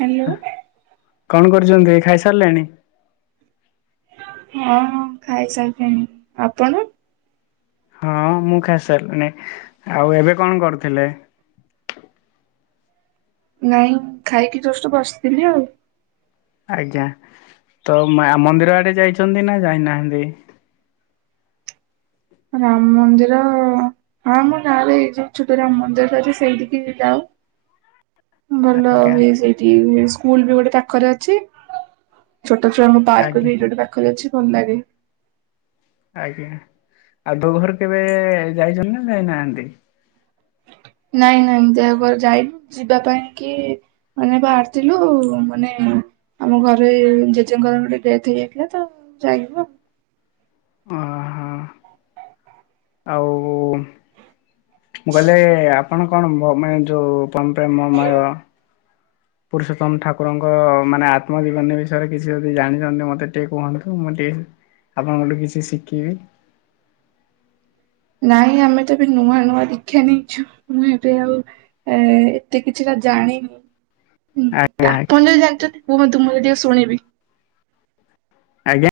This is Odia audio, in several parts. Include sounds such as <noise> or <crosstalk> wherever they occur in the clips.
ହ୍ୟାଲୋ। କଣ କରୁଛନ୍ତି ଖାଇସାରିଲେଣି? ହଁ ହଁ ଖାଇସାଇଲିଣି ଆପଣ ହଁ ମୁଁ ଖାଇସାରିଲିଣି ଆଉ ଏବେ କଣ କରୁଥିଲେ? ନାଇଁ ଖାଇକି ଜଷ୍ଟ୍ ବସିଥିଲି ଆଉ ଆଜ୍ଞା ତ ମନ୍ଦିର ଆଡେ ଯାଇଛନ୍ତି ନା ଯାଇନାହାନ୍ତି? ରାମ୍ ମନ୍ଦିର ହଁ ମୋ ଗାଁ ରେ ଏଇ ଯୋଉ ଛୋଟ ରାମ ମନ୍ଦିର ଅଛି ସେଇଠକି ଯାଉ। ଭଲ ଆଜ୍ଞା ହୁଏ ସେଇଠି ସ୍କୁଲ୍ ବି ଗୋଟେ ପାଖରେ ଅଛି। ଛୋଟ ଛୁଆ ମ ପାର୍କ ଆଜ୍ଞା ବି ଏଇଠି ଗୋଟେ ପାଖରେ ଅଛି ଭଲ ଲାଗେ। ଆଜ୍ଞା ଆଉ ଦୋ ଘରେ କେବେ ଯାଇଛନ୍ତି ନା ଯାଇନାହାନ୍ତି? ନାଇଁ ନାଇଁ ଦେହୋଘର ଯାଇନି ଯିବା ପାଇଁ କି ମାନେ ବାହାରିଥିଲୁ ଆ ମାନେ ଆମ ଘରେ ଜେଜେଙ୍କର ଗୋଟେ ଡେଥ୍ ହେଇଯାଇଥିଲା ତ ଯାଇଥୁ ହଁ। ଆଉ ମୁଁ କହିଲେ ଆପଣ କଣ ମାନେ ଯୋଉ ପମ୍ପେମମୟ ପୁରୁଷୋତ୍ତମ ଠାକୁରଙ୍କ ମାନେ ଆତ୍ମଜୀବନୀ ବିଷୟରେ କିଛି ଯଦି ଜାଣିଛନ୍ତି ମତେ ଟିକେ କୁହନ୍ତୁ ମୁଁ ଟିକେ ଆପଣଙ୍କଠୁ କିଛି ଶିଖିବି ନାଇଁ ଆମେ ତ ଏବେ ନୂଆ ନୂଆ ଦୀକ୍ଷା ନେଇଛୁ ମୁଁ ଏବେ ଆଉ ଏ ଏତେ କିଛିଟା ଜାଣିନୁ ହୁଁ ଆଜ୍ଞା ଆପଣ ଆଜ୍ଞା ଯଦି ଜାଣିଛନ୍ତି କୁହନ୍ତୁ ମୁଁ ଏ ଟିକେ ଶୁଣିବି। ଆଜ୍ଞା।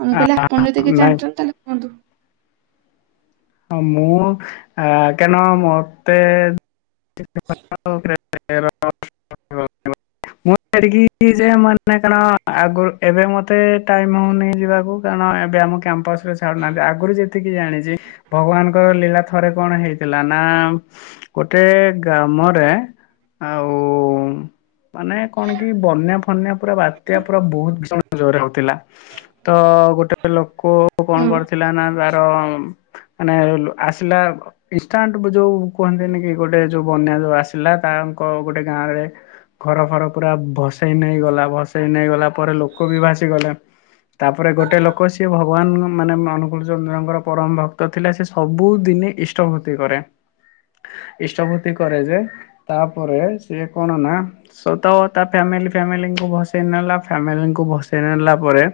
ଆ ମୁ କହିଲ ଆପଣ ଯଦି କି ନାଇଁ ଜଣିଛନ୍ତି ତାହେଲେ କୁହନ୍ତୁ। ହଁ ମୁଁ ଆ କାଣ ମତେ <unintelligible> ମୁଁ ଏଠିକି ଯେ ମାନେ କଣ ଆଗରୁ ଏବେ ମତେ ଟାଇମ୍ ହଉନି ଯିବାକୁ। କାରଣ ଏବେ ଆମ କ୍ୟାମ୍ପସ୍ ରେ ଛାୁଡ଼ୁ ନାହାନ୍ତି ଆଗରୁ ଯେତିକି ଜାଣିଛି। ଭଗବାନଙ୍କର ଲୀଳା ଥରେ କଣ ହେଇଥିଲା ନା ଗୋଟେ ଗ୍ରାମରେ ଆଉ ମାନେ କଣ କି ବନ୍ୟା ଫନ୍ୟା ପୁରା ବାତ୍ୟା ପୁରା ବହୁତ୍ ଭିସଣ ଜୋରରେ ହଉଥିଲା। ତ ଗୋଟେ ଲୋକ କଣ ହଁ କରିଥିଲା ନା ତାର ମାନେ ଆସିଲା ଇନାଣ୍ଟ ଯୋଉ କୁହନ୍ତିନି କି ଗୋଟେ ଯୋଉ ବନ୍ୟା ଯୋଉ ଆସିଲା ତାଙ୍କ ଗୋଟେ ଗାଁ ରେ ଘର ଫର ପୁରା ଭସେଇ ନେଇଗଲା ଭସେଇ ନେଇ ଗଲା ପରେ ଲୋକ ବି ଭାସିଗଲେ। ତାପରେ ଗୋଟେ ଲୋକ ସିଏ ଭଗବାନ ମାନେ ଅନୁକୂଳ ଚନ୍ଦ୍ରଙ୍କର ପରମ ଭକ୍ ତ ଥିଲା ସେ ସବୁଦିନେ ଇଷ୍ଟ ଭୂର୍ତ୍ତି କରେ ଇଷ୍ଟ ଭୂର୍ତ୍ତି କରେ ଯେ ତାପରେ ସିଏ କଣ ନା ସ ତ ତା ଫ୍ୟାମିଲି ଫ୍ୟାମିଲିଙ୍କୁ ଭସେଇ ନେଲା ଫ୍ୟାମିଲିଙ୍କୁ ଭସେଇ ନେଲା ପରେ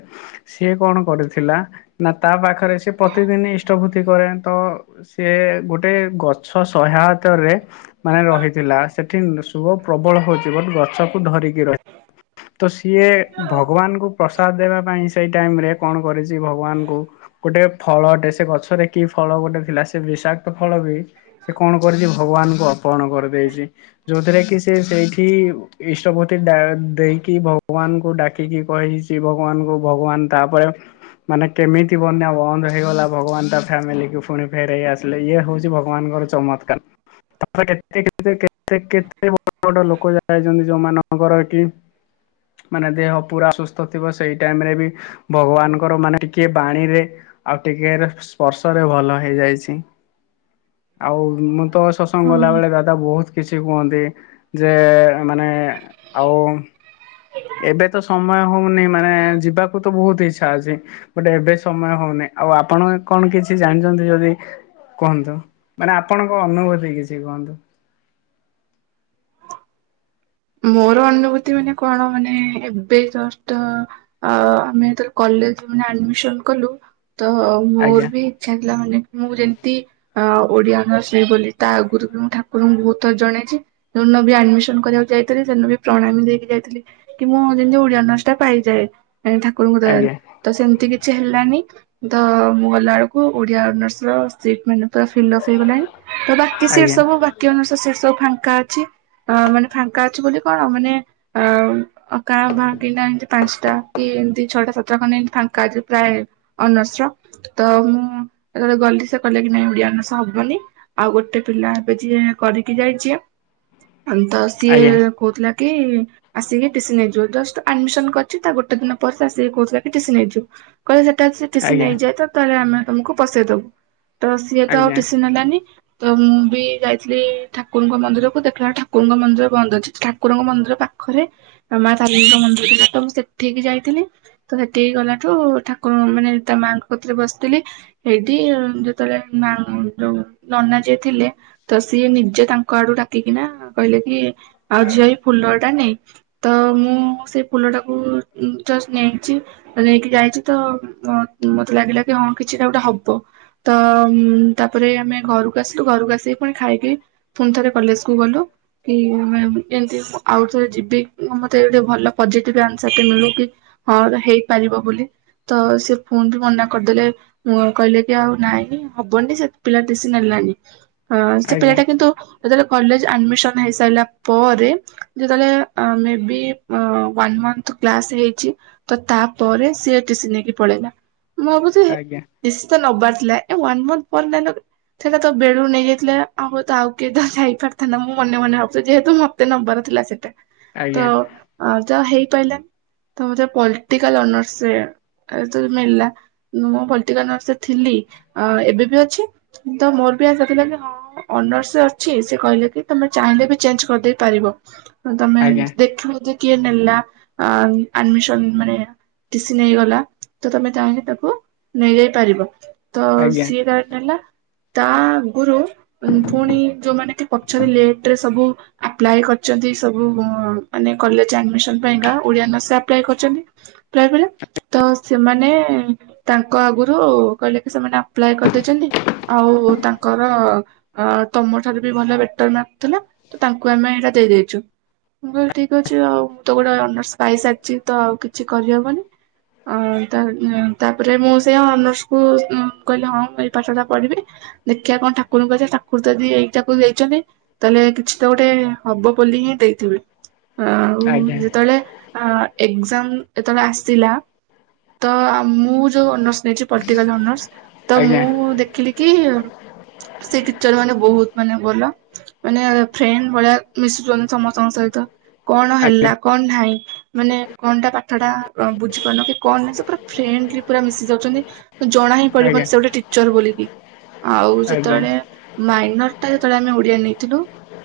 ସିଏ କଣ କରିଥିଲା ନା ତା ପାଖରେ ସେ ପ୍ରତିଦିନି ଇଷ୍ ପ୍ରବୁତି କରେ ତ ସିଏ ଗୋଟେ ଗଛ ସହାୟତରେ ମାନେ ରହିଥିଲା ସେଠି ଶୁଭ ପ୍ରବଳ ହଉଛି ଗଛ ଗଛକୁ ଧରିକି ରହି ତ ସିଏ ଭଗବାନଙ୍କୁ ପ୍ରସାଦ ଦେବା ପାଇଁ ସେଇ ଟାଇମରେ କଣ କରିଛି ଭଗବାନଙ୍କୁ ଗୋଟେ ଫଳଟେ ସେ ସେ ଗଛରେ କି ଫଳ ଗୋଟେ ଥିଲା ସେ ବିଷାକ୍ତ ଫଳ ବି ସେ କଣ କରିଛି ଭଗବାନଙ୍କୁ ଅର୍ପଣ କରିଦେଇଛି, ଯୋଉଥିରେ କି ସେ ସେଇଠି। ଇଷ୍ଟ ପ୍ରତି ଦେଇକି ଭଗବାନଙ୍କୁ ଡାକିକି କହିଛି, ଭଗବାନଙ୍କୁ ଭଗବାନ ତାପରେ ମାନେ କେମିତି ବନ୍ୟା ବନ୍ଦ ହେଇଗଲା। ଭଗବାନ ତା ଫ୍ୟାମିଲିକୁ ପୁଣି ଫେରେଇ ଆସିଲେ ଇଏ ହଉଛି ଭଗବାନଙ୍କର ଚମତ୍କାର। କେତେ କେ କେତେ କେତେ ବ ବଡ ଲୋକ ଯାାଇଛନ୍ତି ଯୋଉମାନଙ୍କର କି ମାନେ ଦେହ ପୁରା ସୁସ୍ଥ ଥିବ ସେଇ ଟାଇମ୍ ରେ ବି ଭଗବାନଙ୍କର ମାନେ ଟିକେ ବାଣୀରେ ଆଉ ଟିକେ ପର୍ଶରେ ଭଲ ହେଇଯାଇଛି। ଆଉ ମୁଁ ତ ସସଂଗ ହଁ। ଗଲାବେଳେ ଗା ତ ବହୁତ କିଛି କୁହନ୍ତି ଯେ ମାନେ ଆଉ ଏବେ ତ ସମୟ ହଉନି ମାନେ ଯିବାକୁ ତ ବହୁତ ଇଚ୍ଛା ଅଛି। ଗୋଟେ ଏବେ ସମୟ ହଉନି, ଆଉ ଆପଣ କଣ କିଛି ଜାଣିଚନ୍ତି ଯଦି କୁହନ୍ତୁ, ମାନେ ଆପଣଙ୍କ ଅନୁଭୂତି କିଛି କୁହନ୍ତୁ। ମୋର ଅନୁଭୂତି ମାନେ କଣ ମାନେ ଏବେ ଜଷ୍ଟ ଅ, ଆମେ ଯେତେବେଳେ କଲେଜ୍ ମାନେ ଆଡମିସନ୍ କଲୁ। ତ ଆଜ୍ଞା ମୋର ବି ଇଚ୍ଛା ଥିଲା ମାନେ ମୁଁ ଯେମତି ଆ, ଓଡିଆ ଅନର୍ସ ନେବି ବୋଲି ତା ଆଗରୁ ବି ମୁଁ ଠାକୁରଙ୍କୁ ବହୁତ ଥର ଜଣେଇଛି। ଯୋଉ ନ ବି ଆଡମିସନ୍ କରିବାକୁ ଯାଇ ଥିରେ ସେଇ ନ ବି ପ୍ରଣାମ ହେଇକି ଯାଇଥିଲି କି ମୁଁ ଯେମିତି ଓଡିଆ ଅନର୍ସ ଟା ପାଇଯାଏ। ଏ ଠାକୁରଙ୍କ ଦୟାରୁ। ଆଜ୍ଞା ତ ସେମିତି କିଛି ହେଲାନି, ତ ମୁଁ ଗଲା ବେଳକୁ ଓଡିଆ ଅନର୍ସର ସିଟ୍ ମିଳିଲା। ତ ଫିଲପ୍ ହେଇଗଲାଣି। ତ ବାକି ସିଟ୍ ଆଜ୍ଞା ସବୁ ବା ତୀୟ ମାସ ସେ ସବୁ ଫାଙ୍କା ଅଛି। ଅ, ମାନେ ଫାଙ୍କା ଅଛି ବୋଲି କଣ ମାନେ ଆଉ ଅ, କାଁ ଭାଁ କି ନା ଏମିତି ପାନ୍ସଟା କି ଏମିତି ଛଅ ଟା ସାତ ଟା ଖଣ୍ଡେ ଏମିତି ଫାଙ୍କା ଅଛି ପ୍ରାୟ। ଅନର୍ସ ର ତ ମୁଁ ଯେତେବେଳେ ଗଲି ସେ କହିଲେ କି ନାଇଁ ଓଡ଼ିଆ ଅନର୍ସ ହବନି। ଆଉ ଗୋଟେ ପିଲା ଏବେ ଯିଏ କରିକି ଯାଇଛି ଏ, ହଁ ତ ସିଏ ଆଜ୍ଞା କହୁଥିଲା କି ଆସିକି ଟିସି ନେଇଯିବ। ଜଷ୍ଟ ଆଡମିସନ୍ କରିଛି ତା ଗୋଟେ ଦିନ ପରେ ସିଏ ଆସିକି କହୁଥିଲା କି ଟିସି ନେଇଯିବ। କହିଲେ ସେଟା ସି ଟିସି ଆଜ୍ଞା ନେଇଇଯାଏ ତ ତାହେଲେ ଆମେ ତୋମକୁ ପସେଇଦବୁ। ତ ସିଏ ତ ଆଉ ଆଜ୍ଞା ଟିସି ନେଲାନି। ତ ମୁଁ ବି ଯାଇଥିଲି ଠାକୁରଙ୍କ ମନ୍ଦିରକୁ, ଦେଖିଲା ଠାକୁରଙ୍କ ମନ୍ଦିର ବନ୍ଦ ଅଛି। ଠାକୁରଙ୍କ ମନ୍ଦିର ପାଖରେ ଅ, ମା ତାରିଣୀଙ୍କ ମନ୍ଦିର ଥିଲା ତ ମୁଁ ସେଠିକି ଯାଇଥିଲି। ତ ସେଠିକି ଗଲାଠୁ ଠାକୁରଙ୍କ ମାନେ ତା ମାଆଙ୍କ କତିରେ ବସିଥିଲି। ହେଇଠି ଯେତେବେଳେ ମା ଉଁ, ଯୋଉ ନନା ଯିଏ ଥିଲେ ତ ସିଏ ନିଜେ ତାଙ୍କ ଆଡୁ ଡାକିକିନା କହିଲେ କି ଆଉ ଝିଅ ଏଇ ଫୁଲ ଟା ନେ। ତ ମୁଁ ସେ ଫୁଲ ଟାକୁ ଉଁ, ଜଷ୍ଟ ନେଇଛି। ନେଇକି ଯାଇଛି ତ ଉଁ, ମ-ମୋତେ ଲାଗିଲା କି ହଁ କିଛି ଟା ଗୋଟେ ହବ। ତ ଉଁ, ତାପରେ ଆମେ ଘରକୁ ଆସିଲୁ ଘରକୁ ଆସିକି ପୁଣି ଖାଇକି ପୁଣି ଥରେ କଲେଜ୍ କୁ ଗଲୁ। କି ମେ ବି ଏମିତି ଆଉ ଥରେ ଯିବି। ଅ, ମୋତେ ଗୋଟେ ଭଲ ପଜିଟିଭ ଆନ୍ସର୍ ଟେ ମିଳୁ କି ହଁ ଏବେ ହେଇପାରିବ ବୋଲି। ତ ସେ ପୁଣି ବି ମନା କରିଦେଲେ। ମୁଁ କହିଲେ କି ଆଉ ନାଇଁ ହବନି ସେ ପିଲା ଟିସି ନେଲାନି। ହଁ ସେ ଆଜ୍ଞା ଆଜ୍ଞା ପିଲାଟା କିନ୍ତୁ ଯେତେବେଳେ କଲେଜ୍ ଆଡମିସନ୍ ହେଇସାରିଲା ପରେ ଯେତେବେଳେ ଅ, ମେ ବି ଅ, ୱାନ୍ ମନ୍ଥ କ୍ଲାସ୍ ହେଇଛି। ତ ତାପରେ ସିଏ ଟିସି ନେଇକି ପଳେଇଲା। ମୁଁ ଭାବୁଛି ଆଜ୍ଞା। ଟିସି ଟା ନବାର ଥିଲା ଏ ୱାନ୍ ମନ୍ଥ ପରେ ନେଲ ସେଟା ତ ବେଳୁ ନେଇଯାଇଥିଲେ ଆହୁ ତ ଆଉ କିଏ ତ ଯାଇପାରିଥାନ୍ତା। ମୁଁ ମନେ ମନେ ଭାବୁ ଯେହେତୁ ମୋତେ ନବର ଥିଲା ସେଟା, ତ ଆଜ୍ଞା ଅ, ଯାହା ହେଇପାଇଲାନି। ତ ମୋତେ ପଲିଟିକାଲ ଅନର୍ସେ ଏ ତ ମିଳିଲା। ମୁଁ ପଲଟିକାଲ ଅନର୍ସ ରେ ଥିଲି, ଅ, ଏବେ ବି ଅଛି। ତ ମୋର ବି ଆସାଥିଲା କି ହଁ ଅନର୍ସ ଅଛି। ସେ କହିଲେ କି ତୋମେ ଚାହିଁଲେ ବି ଚେଞ୍ଜ କରିଦେଇ ପାରିବ। ଅ, ତୋମେ ଆଜ୍ଞା ଦେଖିବ ଯେ କିଏ ନେଲା ଆ, ମ -ଆଡ଼ମିସନ୍ ମାନେ ଟିସି ନେଇଗଲା, ତ ତୋମେ ଚାହିଁଲେ ତାକୁ ନେଇଯାଇ ପାରିବ। ତ ଆଜ୍ଞା ସିଏ କାଢ ନେଲା। ତା ଆଗରୁଉଁ, ଫୁଣି ଯୋଉମାନେ କି ପଛରେ ଲେଟ୍ ରେ ସବୁ ଆପ୍ଲାଏ କରିଚନ୍ତି ସବୁ ଉଁ, ମାନେ କଲେଜ୍ ଆଡମିସନ୍ ପାଇଁକା ଓଡିଆ ଅନର୍ସ ରେ ଆପ୍ଲାଏ କରିଚନ୍ତି। ପ୍ରାଏ ବେଳେ ସେମାନେ ତାଙ୍କ ଆଗରୁ କହିଲେ କି ସେମାନେ ଆପ୍ଲାଏ କରିଦେଇଛନ୍ତି। ଆଉ ତାଙ୍କର ତମ ଠାରୁ ବି ଭଲ ବେଟର ମାର୍କ ଥିଲା। ତ ତାଙ୍କୁ ଆମେ ଏଇଟା ଦେଇଦେଇଛୁ। ମୁଁ କହିଲି ଠିକ୍ ଅଛି ଆଉ ମୁଁ ତ ଗୋଟେ ଅନର୍ସ ପାଇ ସାରିଚି ତ ଆଉ କିଛି କରିହେବନି। ଆଉ ତା ତାପରେ ମୁଁ ସେ ଅନର୍ସକୁ କହିଲି ହଁ ଏ ପାଠଟା ପଢ଼ିବି। ଦେଖିବା କଣ ଠାକୁରଙ୍କୁ କ ଠାକୁର ଯଦି ଏଇଟାକୁ ଦେଇଛନ୍ତି। ତାହେଲେ କିଛି ଗୋଟେ ହବ ବୋଲି ହିଁ ଦେଇଥିବେ ଆଉ ଆଜ୍ଞା ଯେତେବେଳେ ଅ ଏକ୍ଜାମ ଯେତେବେଳେ ଆସିଥିଲା। ତ ମୁଁ ଯୋଉ ଅନର୍ସ ନେଇଛି ପଲିଟିକାଲ ଅନର୍ସ ତ ଆଜ୍ଞା ମୁଁ ଦେଖିଲି। କି ସେ ଟିଚର ମାନେ ବହୁତ ମାନେ ଭଲ। ମାନେ ଫ୍ରେଣ୍ଡ ଭଳିଆ ମିଶୁଛନ୍ତି ସମସ୍ତଙ୍କ ସହିତ କଣ ଆଜ୍ଞା ହେଲା। କଣ ନାହିଁ ମାନେ କଣଟା ପାଠଟା ବୁଝିପାରୁନ କି କଣ ନାହିଁ ସେ ପୁରା ଫ୍ରେଣ୍ଡଲି ପୁରା ମିଶି ଯାଉଛନ୍ତି। ଜଣା ହିଁ ଆଜ୍ଞା ପଡିବନି ସେ ଗୋଟେ ଟିଚର ବୋଲିକି। ଆଉ ଆଜ୍ଞା ଯେତେବେଳେ ମାଇନର ଟା ଯେତେବେଳେ ଆମେ ଓଡିଆ ନେଇଥିଲୁ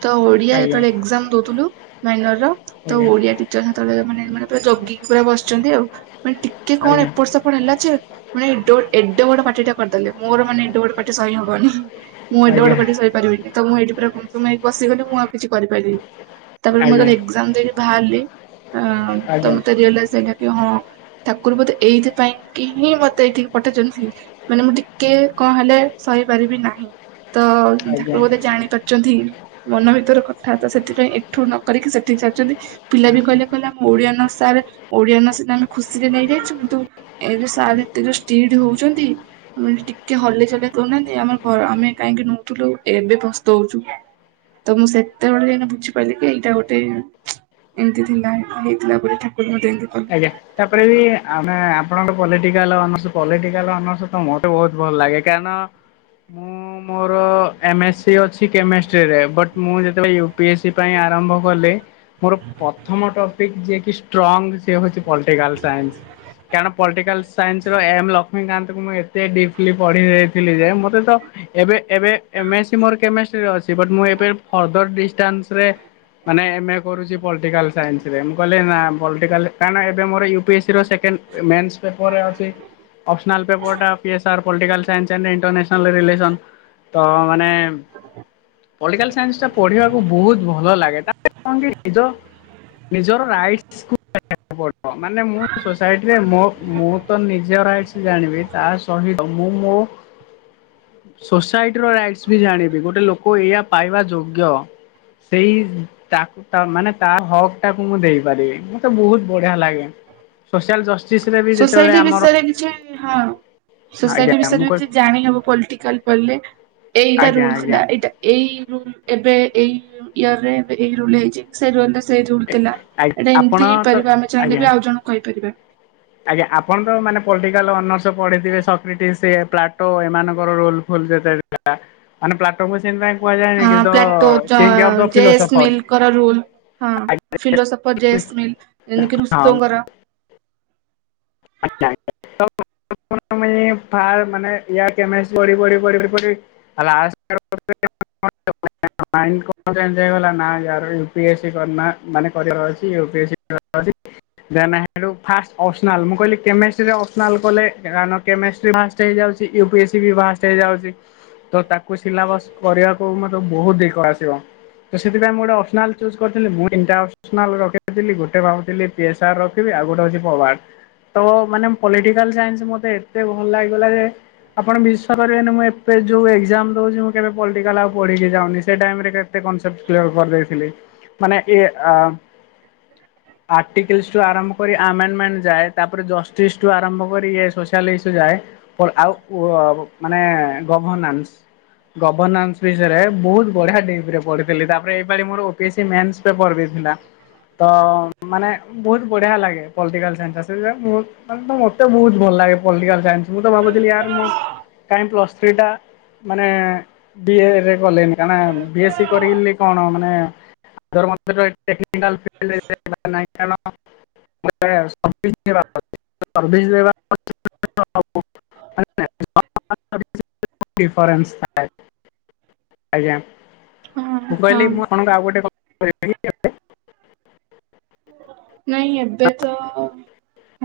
ତ ଓଡିଆ ଆଜ୍ଞା ଯେତେବେଳେ ଏକ୍ଜାମ ଦଉଥିଲୁ ମାଇନର ର। ତ ଆଜ୍ଞା ଆଜ୍ଞା ଓଡିଆ ଟିଚର ସେତେବେଳେ ମାନେ ମାନେ ଜଗିକି ପୁରା ବସିଛନ୍ତି। ଆଉ ମାନେ ଟିକେ କଣ ଆଜ୍ଞା ଏପଟ ସ କଣ ହେଲା ଯେ ମାନେ ଏ ଏଡେ ବୋଡ ପାର୍ଟି ଟା କରିଦେଲେ ମୋର ମାନେ ଏଡେ ଗୋଡେ ପାର୍ଟି ସହି ହବନି। ମୁଁ ଏଡେ ବଡ ପାଠି ଆଜ୍ଞା ସୋଇପାରିବିନି ତ ମୁଁ ଏଇଠି ପୁରା ବସିଗଲି ମୁଁ ଆଉ କିଛି କରିପାରିବିନି। ତାପରେ ମୁଁ ତେ ଏକ୍ସାମ୍ ଦେଇକି ବାହାରି ତ ଆଜ୍ଞା ରିଏଲାଇଜ୍‌ କି ହଁ ଠାକୁର ବୋଧେ ଏଇଥି ପାଇଁକି ହିଁ ମତେ ଏଇଠିକି ପଠେଇଛନ୍ତି। ମାନେ ମୁଁ ଟିକେ କଣ ହେଲେ ସହିପାରିବି ନାହିଁ। ତ ଆଜ୍ଞା ଠାକୁର ବୋଧେ ଜାଣି ପାରୁଛନ୍ତି। ମନ ଭିତରେ କଥାତା ସେଥିପାଇଁ ଏଠୁ ନ କରିକି ସେଠିକି ସାରିଛନ୍ତି ପିଲା ବି କହିଲେ କହିଲା। ଓଡିଆ ନ ସାରେ ଓଡ଼ିଆ ନ ସତା ଆମେ ଖୁସିରେ ନେଇଯାଇଛୁ କିନ୍ତୁ ଏବେ ସାର ଏତେ ଯେତେଜୋରସେ ସ୍ତିଡ୍‌ ହଉଛନ୍ତି। ଆମେ ଟିକେ ହଲେଇ ଚଳେଇ ଦଉନାହାନ୍ତି ଆମର ଘ ଆମେ କାହିଁକି ନଉଥିଲୁ ଏବେ ଫସ୍ତ ହଉଛୁ। ତ ମୁଁ ସେତେବେଳେ ବୁଝିପାରିଲି କି ଏଇଟା ଗୋଟେ ଏମିତି ଥିଲା ହେଇଥିଲା ବୋଲି ଠାକୁର ମ ଏମିତି କଲେ। ତାପରେ ବି ଆମେ ଆପଣଙ୍କର ପଟିଲିଟିକାଲ ଅନର୍ସ ପାଲିଟିକାଲ ଅନର୍ସ ତମର। ତେ ବହୁତ ଭଲ ଲାଗେ କାରଣ ମୁଁ। ମୋର ଏମ ଏସ୍ ସି ଅଛି କେମିଷ୍ଟ୍ରିରେ ବଟ ମୁଁ ଯେତେବେଳେ ୟୁ ପି ଏସ୍ ସ ପାଇଁ ଆରମ୍ଭ କଲି। ମୋର ପ୍ରଥମ ଟପିକ ଯିଏକ ଷ୍ଟ୍ରଙ୍ଗ ସେ ହଉଛି ପଲିଟିକାଲ ସାଇନ୍ସ। କାରଣ ପଲିଟିକାଲ ସାଇନ୍ସ ର ଏମ ଲକ୍ଷ୍ମୀକାନ୍ତ କ ମୁଁ ଏତେ ଡିପଲି ପଢି ଦେଇଥିଲି ଯେ ମତେ ତ ଏ ଏବେ ଏବେ ଏ ମେ ସି ମୋର କେମେଷ୍ଟ୍ରି ଫଦର ଡିଷ୍ଟାନ୍ସ। ମାନେ ଏମ୍ ଏ କରୁଛି ପଲିଟିକାଲ ସାଇନ୍ସ ରେ ମୁଁ କହିଲି ନା ପଟିକାଲ କାହିଁକି ନା ଏବେ ମୋରୟୁ ପି ଏସ୍ସି ର ସେକେଣ୍ଡ ମେନ୍ସ ପେପରରେ ଅଛି। ଅପ୍ ସ୍ପିନାଲ ପେପର ଟା piece R political science and international relation. ତ ମାନେ ପଲ୍ଟିକାଲ ସାଇନ୍ସ ଟା ପଢିବାକୁ ବହୁତ ଭଲ ଲାଗେ। ନିଜର ରାଇଟସ କୁ ମାନେ ମୁଁ ସୋସାଇଟିରେ ମୋ ମୁଁ ତ ନିଜ ରାଇଟ୍ସ ଜାଣିବି। ତା ସହିତ ମୁଁ ମୋ ସୋସାଇଟିର ରାଇଟସ୍ ବି ଜାଣିବି ଗୋଟେ ଲୋକ ଏଇଆ ପାଇବା ଯୋଗ୍ୟ। ସେଇ ତାକୁ ମାନେ ତା ହକ୍ ଟାକୁ ମୁଁ ଦେଇପାରିବି। ବହୁତ ବଢିଆ ଲାଗେ ସୋସିଆଲ ରେ ବି ଯେତେବେଳେ ସୋସାଇଟି ଆମର ବିଷୟରେ କିଛି ହଁ, ସୋସାଇଟି ଆଜ୍ଞା ମୁଁ ବିଷୟରେ କହି କିଛି ଜାଣିହବ ପଲିଟିକାଲ ବୋଲି ଏଇଟା ଆଜ୍ଞା ରୁଲ ଆଜ୍ଞା। ଥିଲା ଏଇଟା। ଏଇ ରୁଲ ଏବେ ଏଇ ଇୟରରେ ଏବେ ଏଇ ରୁଲ ହେଇଚି। ସେଇ ରୁଲ ସେଇ ରୁଲ ଥିଲା ଆ ଏଇଟା ଆପଣ ଏମିତି ତ ହେଇପାରିବ ଆମେ ଚାହିଁଲେ ଆଜ୍ଞା। ବି ଆଉ ଜଣଙ୍କୁ କହିପାରିବା। ଆଜ୍ଞା ଆପଣଙ୍କର ମାନେ ପଲଟିକାଲ ଅନର୍ସ ତ ପଢିଥିବେ ସକ୍ରିଟି ସେ ପ୍ଲାଟୋ ଏମାନଙ୍କର ରୋଲ ଫୋଲ ଯେତେବେଳେ ଥିଲା। ମାନେ ପ୍ଲାଟୋ <unintelligible> ହଁ ପ୍ଲାଟୋ ଚ ଜେସ୍ ଫିଲୋସଫର୍ସ। ମିଲକର ରୁଲ। ହଁ, ଫିଲୋସଫର୍ ଜେସ୍ ମିଲ୍ ଯେମିତି କି ଋଷଙ୍କର। <unintelligible> ଆପଣ ମାନେ ଫା ମାନେ ଇଆ ମାକ୍ସ ବଢି ବଢି ବଢି ଲା <unintelligible> ମାଇଣ୍ଡ କଣ ଚେଞ୍ଜ ହେଇଗଲା। ନା ୟାର ୟୁପିଏସି କରି ନା କରିବାର ଅଛି। ୟୁପିଏସି <unintelligible> ଫାଷ୍ଟ୍ ଅପସନାଲ ମୁଁ କହିଲି କେମିଷ୍ଟ୍ରିରେ ଅପସନାଲ୍ କଲେ କଣ କେମିଷ୍ଟ୍ରି ଫାଷ୍ଟ ହେଇଯାଉଛି। ୟୁ ପି ଏସ୍ ସି ବି ଫାଷ୍ଟ ହେଇଯାଉଛି। ତ ତାକୁ ସିଲାବସ କରିବାକୁ ମତେ ବହୁତ ଇଗୋ ଆସିବ। ତ ସେଥିପାଇଁ ମୁଁ ଗୋଟେ ଅପସନାଲ୍ ଚୁଜ୍ କରିଥିଲି। ମୁଁ ତିନଟା ଅପସନାଲ୍ ରଖିଥିଲି। ଗୋଟେ ଭାବୁଥିଲି ପି ଏ ସାର୍ ରଖିବି। ଆଉ ଗୋଟେ ହଉଛି ପବାଡ। ତ ମାନେ ପଲିଟିକାଲ ସାଇନ୍ସ ମତେ ଏତେ ଭଲ ଲାଗି ଗଲା ଯେ ଆପଣ ବିଶ୍ୱା କରିବେନି ମୁଁ ଏବେ ଯୋଉ ଏକ୍ଜାମ ଦଉଛି ମୁଁ କେବେ ପଲିଟିକାଲ ଆଉ ପଢିକି ଯାଉନି। ସେ ଟାଇମରେ କନସେପ୍ଟ କ୍ଲିୟର କରିଦେଇଥିଲି। ମାନେ ଇଏ ଆ ଆର୍ଟିକିଲସ ଟୁ ଆରମ୍ଭ କରି ଆମେଣ୍ଟମେଣ୍ଟ ଯାଏ। ତାପରେ ଜଷ୍ଟିଠୁ ଆରମ୍ଭ କରି ଇଏ ସୋସିଆଲ ଇସୁ ଯାଏ। ଆଉ ମାନେ ଗଭନାନ୍ସ। ଗଭର୍ଣ୍ଣାନ୍ସ ବିଷୟରେ ବହୁତ ବଢିଆ ଡିଗ୍ରୀରେ ପଢିଥିଲି। ତାପରେ ଏପାଳି ମୋର ଓପିଏସି ମେନ୍ସ ପେପର୍ ବି ଥିଲା। ତ ମାନେ ବହୁତ ବଢିଆ ଲାଗେ। ପଲଟିକାଲ ସା <unintelligible> ମତେ ବହୁତ ଭଲ ଲାଗେ ପଲଟିକାଲ ସାଇନ୍ସ। ମୁଁ ତ ଭାବୁଥିଲି ୟାର ମୁଁ କାହିଁ ପ୍ଲସ୍ ଥ୍ରୀ ଟା ମାନେ ବିଏରେ କଲେନି। କାରଣ ବି ଏ ସି କରି କଣ ମାନେ <unintelligible> <unintelligible> <unintelligible> ଡିଫରେନ୍ସ ଥାଏ। ଆଜ୍ଞା। ହଁ ମୁଁ କହିଲି ହଁ। ମୁଁ ଆପଣଙ୍କୁ ଆଉ ଗୋଟେ <unintelligible> ନାଇଁ ଏବେ ତ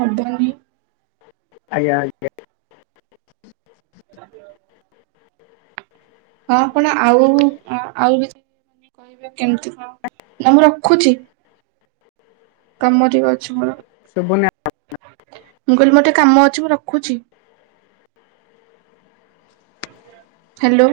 ହବନି। ଆଜ୍ଞା ଆଜ୍ଞା। <unintelligible> ହଁ ଆପଣ ଆଉ ଆଉ ବି ଯେମିତି କହିବେ କେମତି କଣ ନା ମୁଁ ରଖୁଛି। କାମ ଟିକେ ଅଛି ମୋର। ଶୁଭୁନି। ମୁଁ କହିଲି ମୋର ଟିକେ କାମ ଅଛି ମୁଁ ରଖୁଛି। ହ୍ୟାଲୋ।